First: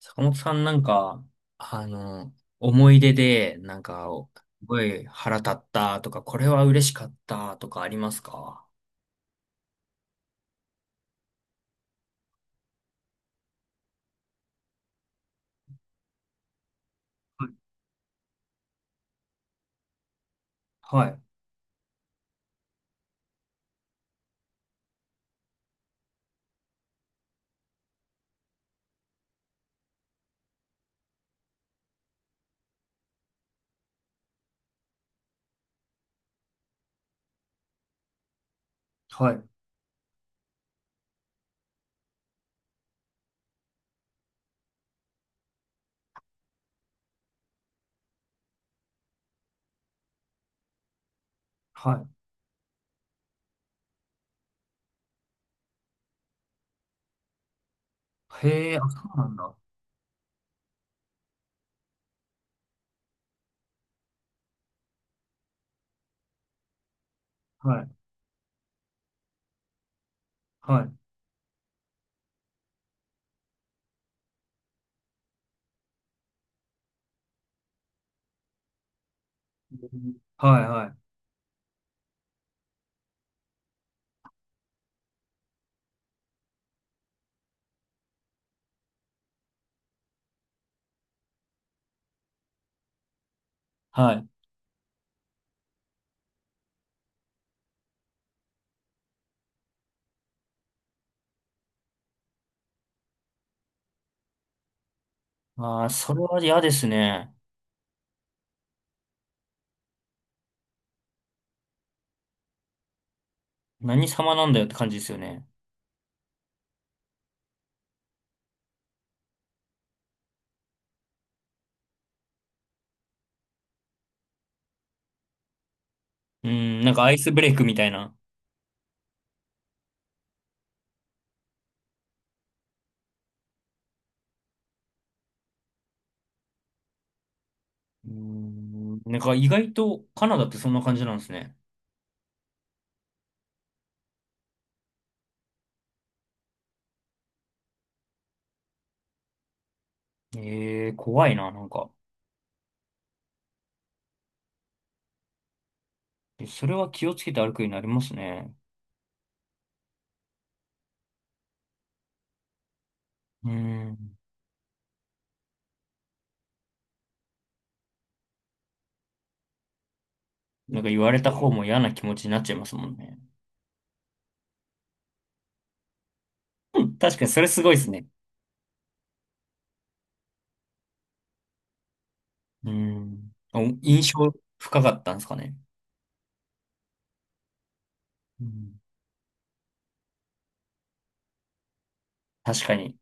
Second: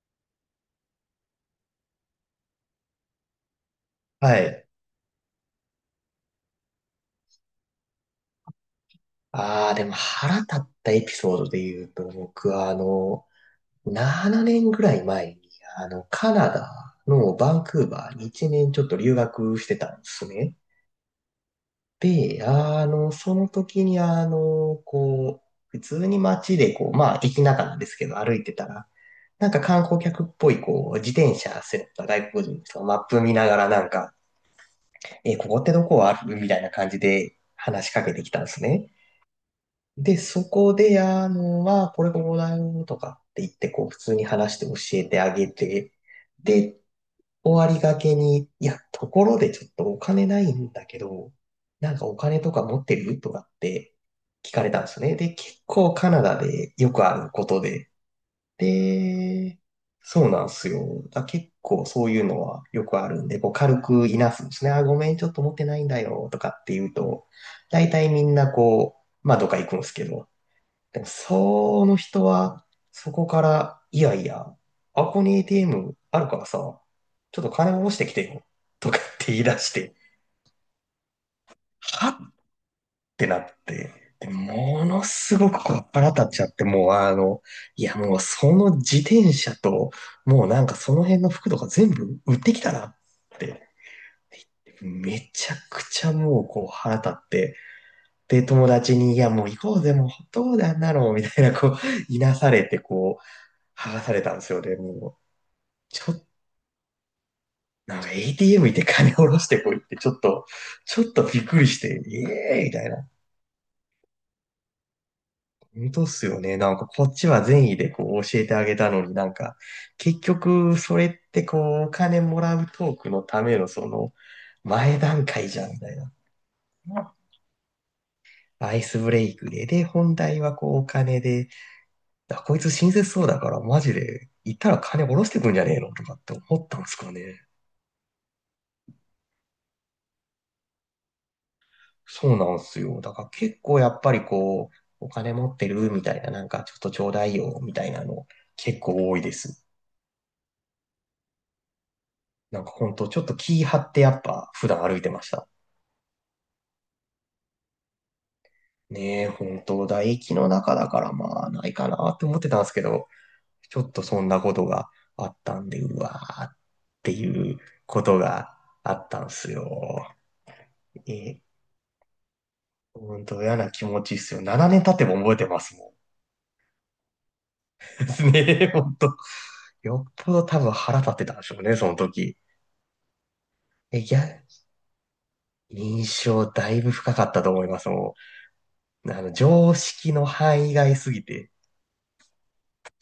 坂本さんあの、思い出で、はすい。ごい腹立ったとか、これは嬉しかったとかありますか？ああ、でも腹立ったエピソードで言うと、僕は7年ぐらい前に、カナダのバンクーバーに1年ちょっと留学してたんですね。はい、で、その時に普通に街でまあ、駅中なんですけど、歩いてたら、なんか観光客っぽい、自転車背負った外国人の人がマップ見ながらなんか、え、ここってどこあるみたいな感じで話しかけてきたんですね。はい、で、そこで、これこうだよとかって言って、普通に話して教えてあげて、で、終わりがけに、いや、ところでちょっとお金ないんだけど、なんかはお金とか持ってるとかって聞かれたんですね。で、結構カナダでよくあることで、い。へえ、あ、そうなんだ。で、そうなんですよ。だ結構そういうのはよくあるんで、こう軽くいなすんですね。あ、ごめん、ちょっと持ってないんだよとかって言うと、は大い、体みんなまあどっか行くんですけど、はい。でも、その人は、そこから、いやいや、あこに ATM あるからさ、ちょっと金下ろしてきてよ、とかって言い出しうて、ん、はい、はい。はってなって、で、ものすごくこう腹立っちゃって、もういやもうその自転車と、もうなんかその辺の服とか全部売ってきたなって、はい。めちゃくちゃもうこう腹立って、で、友達に、いやもう行こうぜ、もうどうだあんなの、みたいなこう、いなされて、こう、剥がされたんですよ。で、もう、ああ、ちょそっれと、は嫌ですね。なんか ATM 行って金下ろしてこいって、ちょっとびっくりして、ええー、みたいな。何様なんだよって感じですよね。本当っすよね。なんかこっちは善意でこう教えてあげたのになんか、結局それってこうお金もらうトークのためのその前段階じゃんみたいな。うん、なんかアイスブレイクみたいな。アイスブレイクで、で、本題はこうお金で、あこいつ親切そうだからマジで行ったら金下ろしてくんじゃねえのとかって思ったんですかね。うん、なんか意外とカナダってそんな感じなんですね。そうなんすよ。だから結構やっぱりこう、お金持ってるみたいな、なんかちょっとちょうだいよみたいなの結構多いです。ええ、怖いな、なんか。なんかほんとちょっと気張ってやっぱ普段歩いてました。それは気をつけて歩くようになりますね。ねえ、ほんと唾液の中だからまあないかなって思ってたんですけど、うちょっとん。そんなことがあったんで、うわーっていうことがあったんすよ。なんか言わえれたえ、方も嫌な気持ちになっちゃいますもんほね。んと嫌な気持ちっすよ。7年経っても覚えてますもん。うん、確かにそれすごいです でね。すね、ほんと。よっぽど多分腹立ってたんでしょうね、その時。うん。おえ、い印象や、深かったんですかね。印象だいぶ深かったと思います。もうん。う、あの、常識の範囲外すぎて。確かに。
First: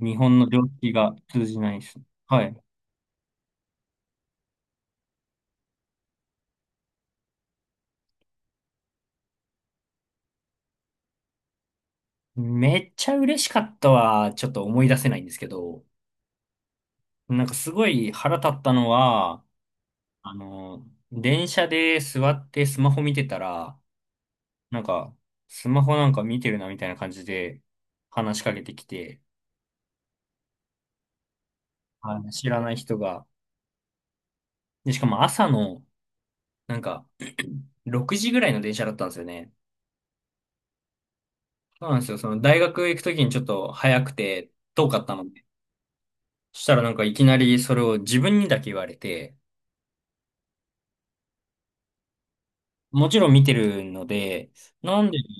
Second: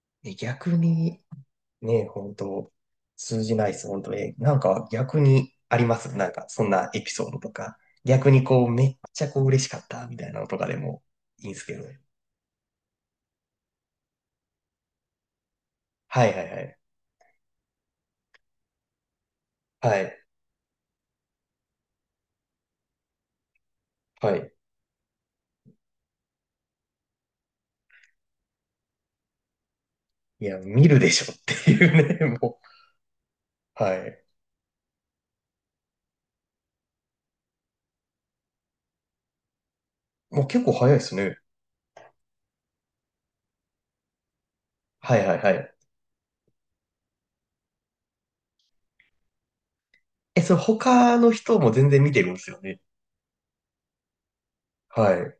日え、本の常逆識がに、通じないです。ね、本はい。当通じないです、本当え、なんか逆にありますなんか、そんなエピソードとか。逆にこう、めっちゃこう嬉しかった、みたいなのとかでもいいんですけどね。めっちゃ嬉しかったは、ちょっと思い出せないんですけど、はいはいはい。なんかすごい腹立ったのは、はい、あの、電車で座ってスマホ見てたら、はい。なんか、スマホなんか見てるなみたいな感じで話しかけてきて、いや、見るでしょっていうあのね、知もらない人が、う。はい。で、しかも朝の、なんか、6時ぐらいの電車だったんですよね。もう結構早いですね。そうなんですよ。その大学行くときにちょっと早くて遠かったはいのはいで。はい。そしたらなんかいきなりそれを自分にだけ言われて、え、それ他の人も全然見てるんですよね。もちろん見てるので、なんはで、い。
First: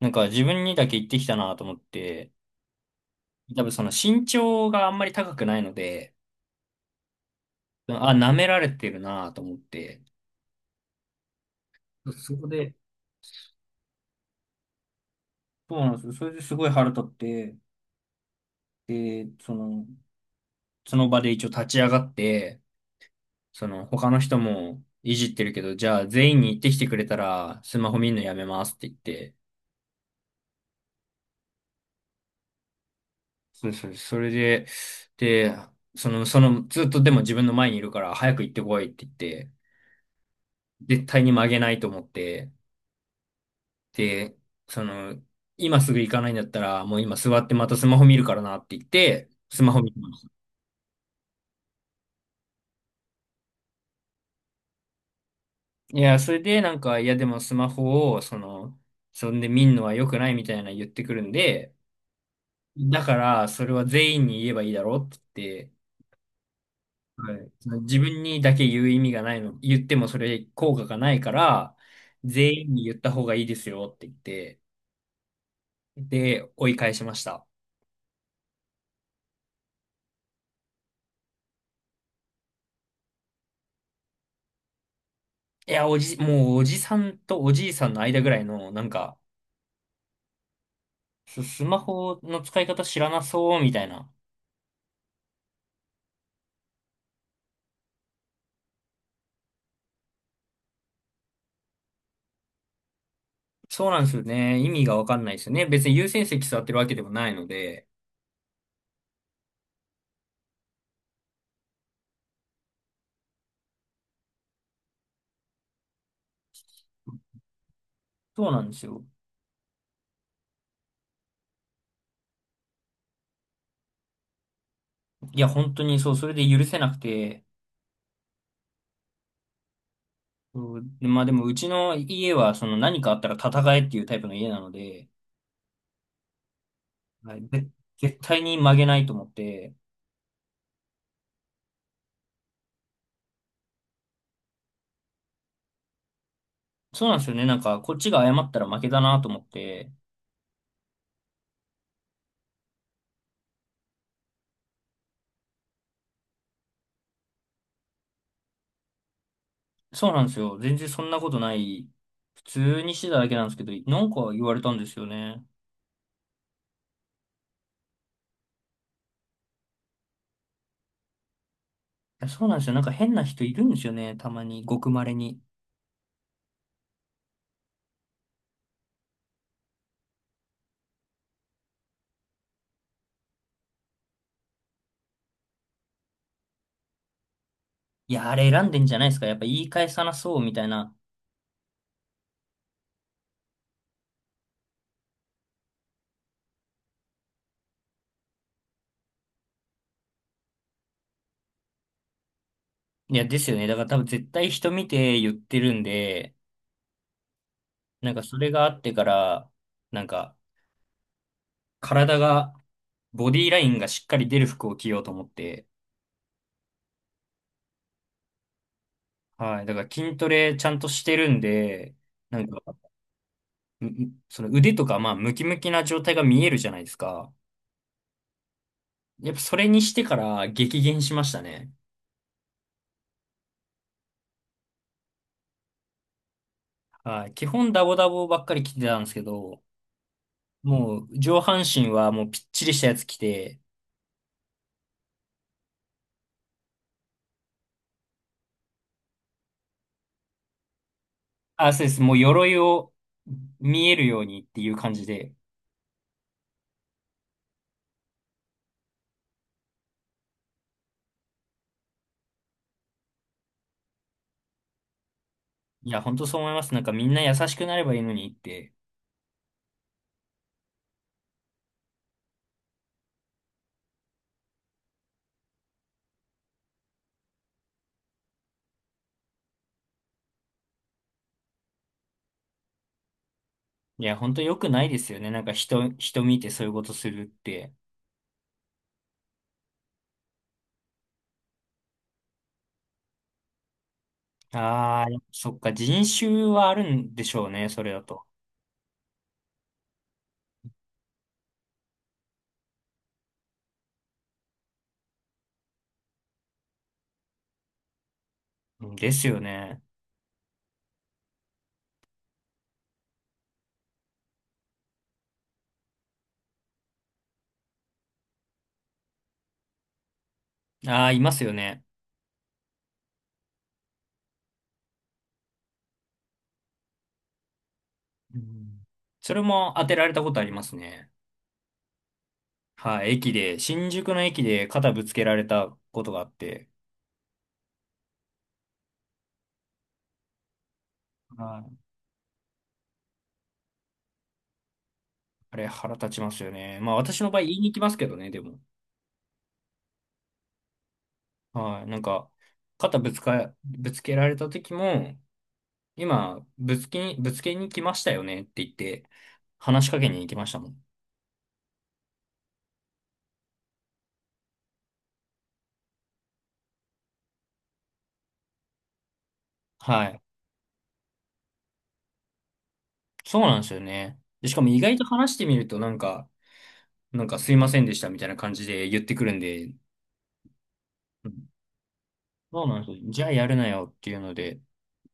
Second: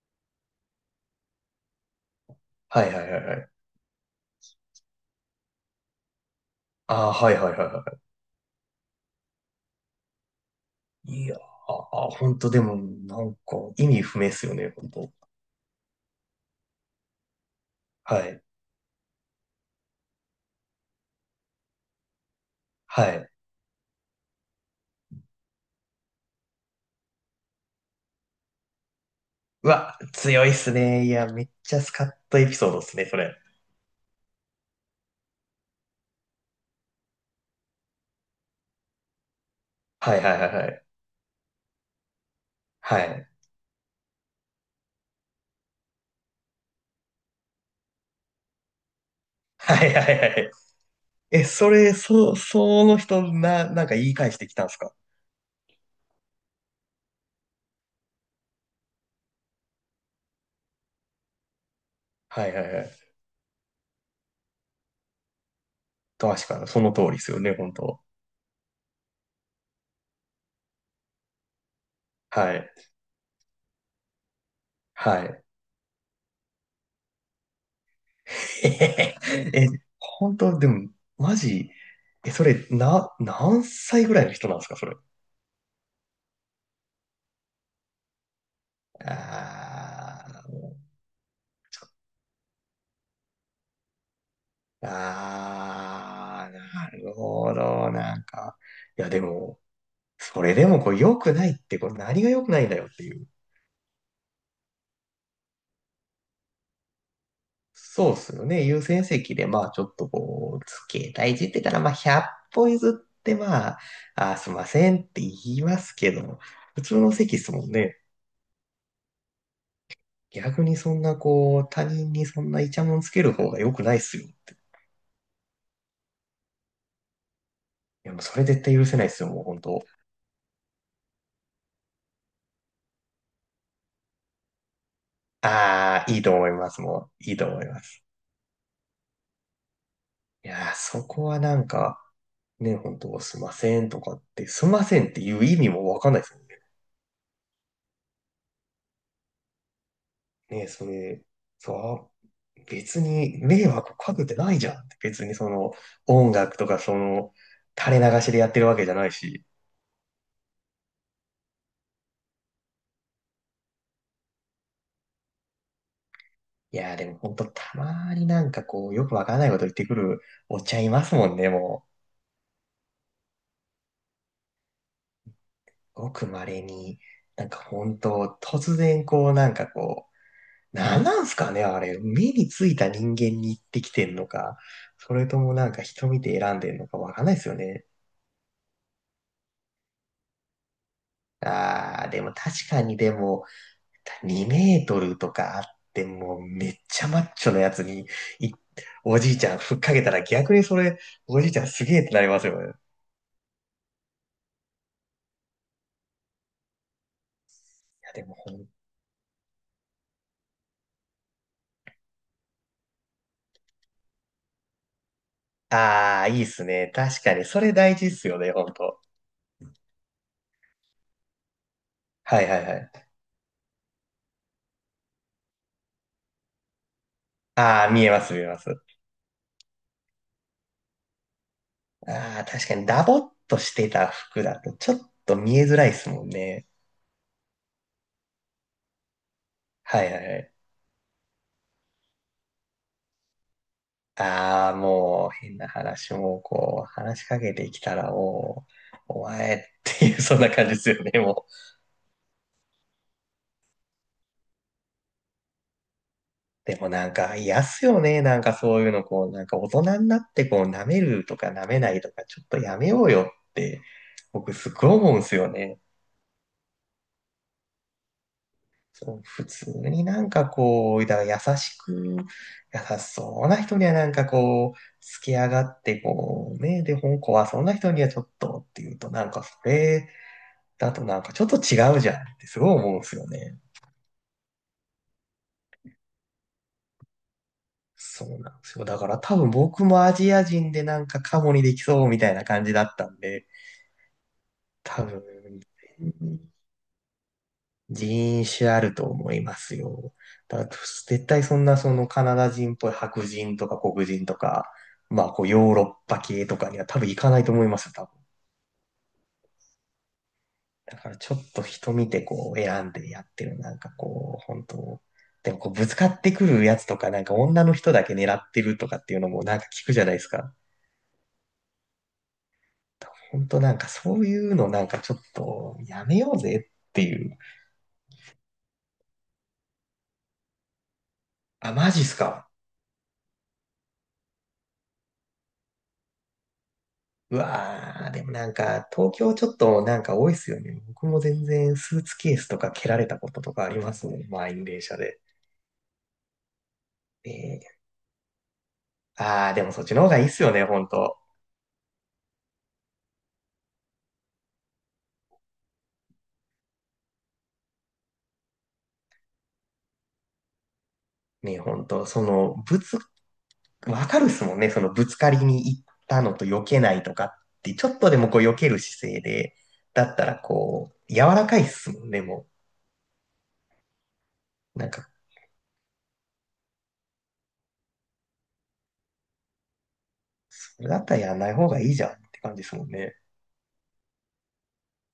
なんか自分にだけ言ってきたなと思って、はいはいはいはい。多分その身長があんまり高くないので、ああ、はいはいはいはあ、舐められてるなと思って、い。ああ、そ本こ当でで、も、なんか、意味不明っすよね、本当。そうなんですよ。それですごい腹立って、はい。で、その、その場で一応立ち上がって、はい。その、他の人もいじってるけど、じゃあ全員に言ってきてくれたら、スマホ見るのやめますって言って、うわ、強いっすね。いや、めっちゃスカッとエピソードっすね、それ。そうそう、それで、で、ずっとでも自分の前にいるから、早く行ってこいって言って、はいはいはいはい。絶対に曲げないと思って、はい。で、その、今すぐ行かないんだったら、もう今座ってまたスマホ見るからなって言って、スマホは見いはまいはした。い。え、それ、その人、なんか言い返してきたんすかいや、それでなんか、いやでもスマホを、その、そんで見んのは良くないみたいな言ってくるんで、はいはいはい。だから、それは全員に言えばいいだろうって言って、確かに、その通りっすはよい。ね、そ本の自当。分にだけ言う意味がないの、言ってもそれ効果がないから、は全い。員に言った方がいいですよって言って、はい。で、追い返しました。え、本当、でも、マジ、え、それ、何歳ぐらいの人なんですか、それ。いや、おじ、もうおじさんとおじいさんの間ぐらいの、なんあか、ース、スマホの使い方知らなそうみたいな。あー、なるほど、なんか。いや、でも、それでもこう良くないって、これ何が良くないんだよっていう。そうなんですよね。意味がわかんないですよね。別に優先席座ってるわけでもないので。そうっすよね。優先席で、まあちょっとこう、携帯いじってたら、まあ100歩譲って、まあ、あーすいませんって言いますけど、普通の席っすもんね。そうなんですよ。逆にそんなこう、他人にそんなイチャモンつける方が良くないっすよって。いいや、本当にそう、それで許せなくて、や、もうそれ絶対許せないっすよ、もう本当。そう、まあでも、うちの家は、その何かあったら戦えっていうタイプの家なので、ああ、いいと思います、もう。いはいとい、思いで、ます。絶対に曲げないと思って、いやー、そこはなんか、ね、本当すいませんとかって、すいませんっていう意味もわかんないですもんね。そうなんですよね。なんか、こっちが謝ったら負けだなと思って、ね、それ、そう、別に迷惑かけてないじゃんって。別にその、音楽とかその、垂れ流しでやってるわけじゃないし。そうなんですよ。全然そんなことない。普通にしてただけなんですけど、なんか言われたんですよね。いやー、でも本当たまになんかこう、よくわかんないこと言ってくるおっちゃんいますもんね、もいや、そうなんですよ。なんか変な人いるんですよね。たまに、ごく稀に。う。ごく稀に、なんか本当突然こう、なんかこう、なんなんすかね、あれ。目についた人間に行ってきてんのか、それともなんか人見て選んでんのかわかんないですよね。いや、あれ選んでんじゃないですか。やっぱ言い返さなそうみたいな。あー、でも確かにでも、2メートルとかあっても、めっちゃマッチョなやつに、いおじいちゃんふっかけたら逆にそれ、おじいちゃんすげえってなりますよね。いいや、ですよね。だから多分絶対人見て言ってるんで、や、なんかでもそれほがん、あってから、なんか、体が、ボディラインがしっかり出る服を着ようと思って、あー、いいっすね。確かに、それ大事っすよね、ほんと。はい。だから筋トレちゃんとしてるんで、なはんいはか、いはい。ううその腕とか、まあ、ムキムキな状態が見えるじゃないですか。あー、見えます見えます。やっぱそれにしてから激減しましたね。あー、確かにダボっとしてた服だとちょっと見えづらいっすもんね。はい。基本ダボダボばっかり着てたんですけど、はいはいはい。もう上半身はもうぴっちりしたやつ着て、ああ、もう変な話もこう、話しかけてきたらもう、お前っていう、そんな感じですよね、もう。あ、そうです。もう鎧を見えるようにっていう感じで。でもなんか、嫌っすよね、なんかそういうの、こう、なんか大人になってこう、舐めるとか舐めないとか、ちょっとやめようよって、僕すっごい思うんですよね。いや、本当そう思います。なんかみんな優しくなればいいのにって。そう、普通になんかこう、だから優しく、優しそうな人にはなんかこう、好き上がってこう、ね、で、本校はそんな人にはちょっとっていうと、なんかそれ、だとなんかちょっと違うじゃんってすごい思うんですよね。いや、本当良くないですよね。なんか人、人見てそういうことするって。そうなんですよ。だから多分僕もアジア人でなんかカモにできそうみたいな感じだったんで、あ多あ、分、そっか、人種はあるんでしょうね、それだと。人種あると思いますよ。だから絶対そんなそのカナダ人っぽい白人とか黒人とか、まあこうヨーロッパ系とかには多分行かないと思いますよ、多うん、ですよね。だからちょっと人見てこう選んでやってる。なんかこう、本当でもこうぶつかってくるやつとか、なんか女の人だけ狙ってるとかっていうのもなんか聞くじゃないですか。ああ、いますよね。本当なんかそういうのなんかちょっとやめようぜっていう。うん、それも当てられたことありますね。あ、マジっすか。はい、駅で、新宿の駅で肩ぶつけられたことがあって、うわー、でもなんか東京ちょっとなんか多いっすよね。僕も全は然い、スーツケースとか蹴られたこととかありますね。満員電車で。あれ腹立ちますよね。まあ私えの場合言いー、に行きますけどね、でも。あー、でもそっちの方がいいっすよね、本当はい、なんか、肩ぶつか、ぶつけられた時も、今、ぶつけに、ぶつけに来ましたよねって言って、話しかけに行きましたもん。ね、本当その、物わかるっすもんね。そのぶつかりに行ったのと避けないとかって、ちょっとでもこう避ける姿勢で、だはっい。たらこう、柔らかいっすもんね、もそうなんですよね。で、しかもう。意なん外とか、話してみると、なんか、なんかすいませんでしたみたいな感じで言ってくるんで、それだったらうやんなん、い方がいいじゃんって感じそでうすなんもんですよ。ね。じゃあやるなよっていうので、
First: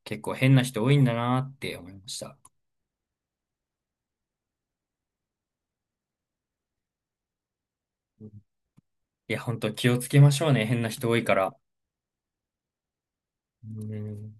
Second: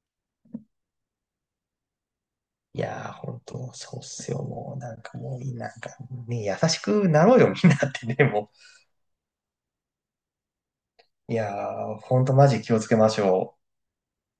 結構変な人多いんだなって思いました。いやー、ほんと、そうっすよ、もう。なんかもう、なんかね、優しくなろうよ、みんなってうね、ん、もいや、本当気をつけましょうね。変な人多いう。かいやら。ー、ほんとマジ気をつけましょう。うん。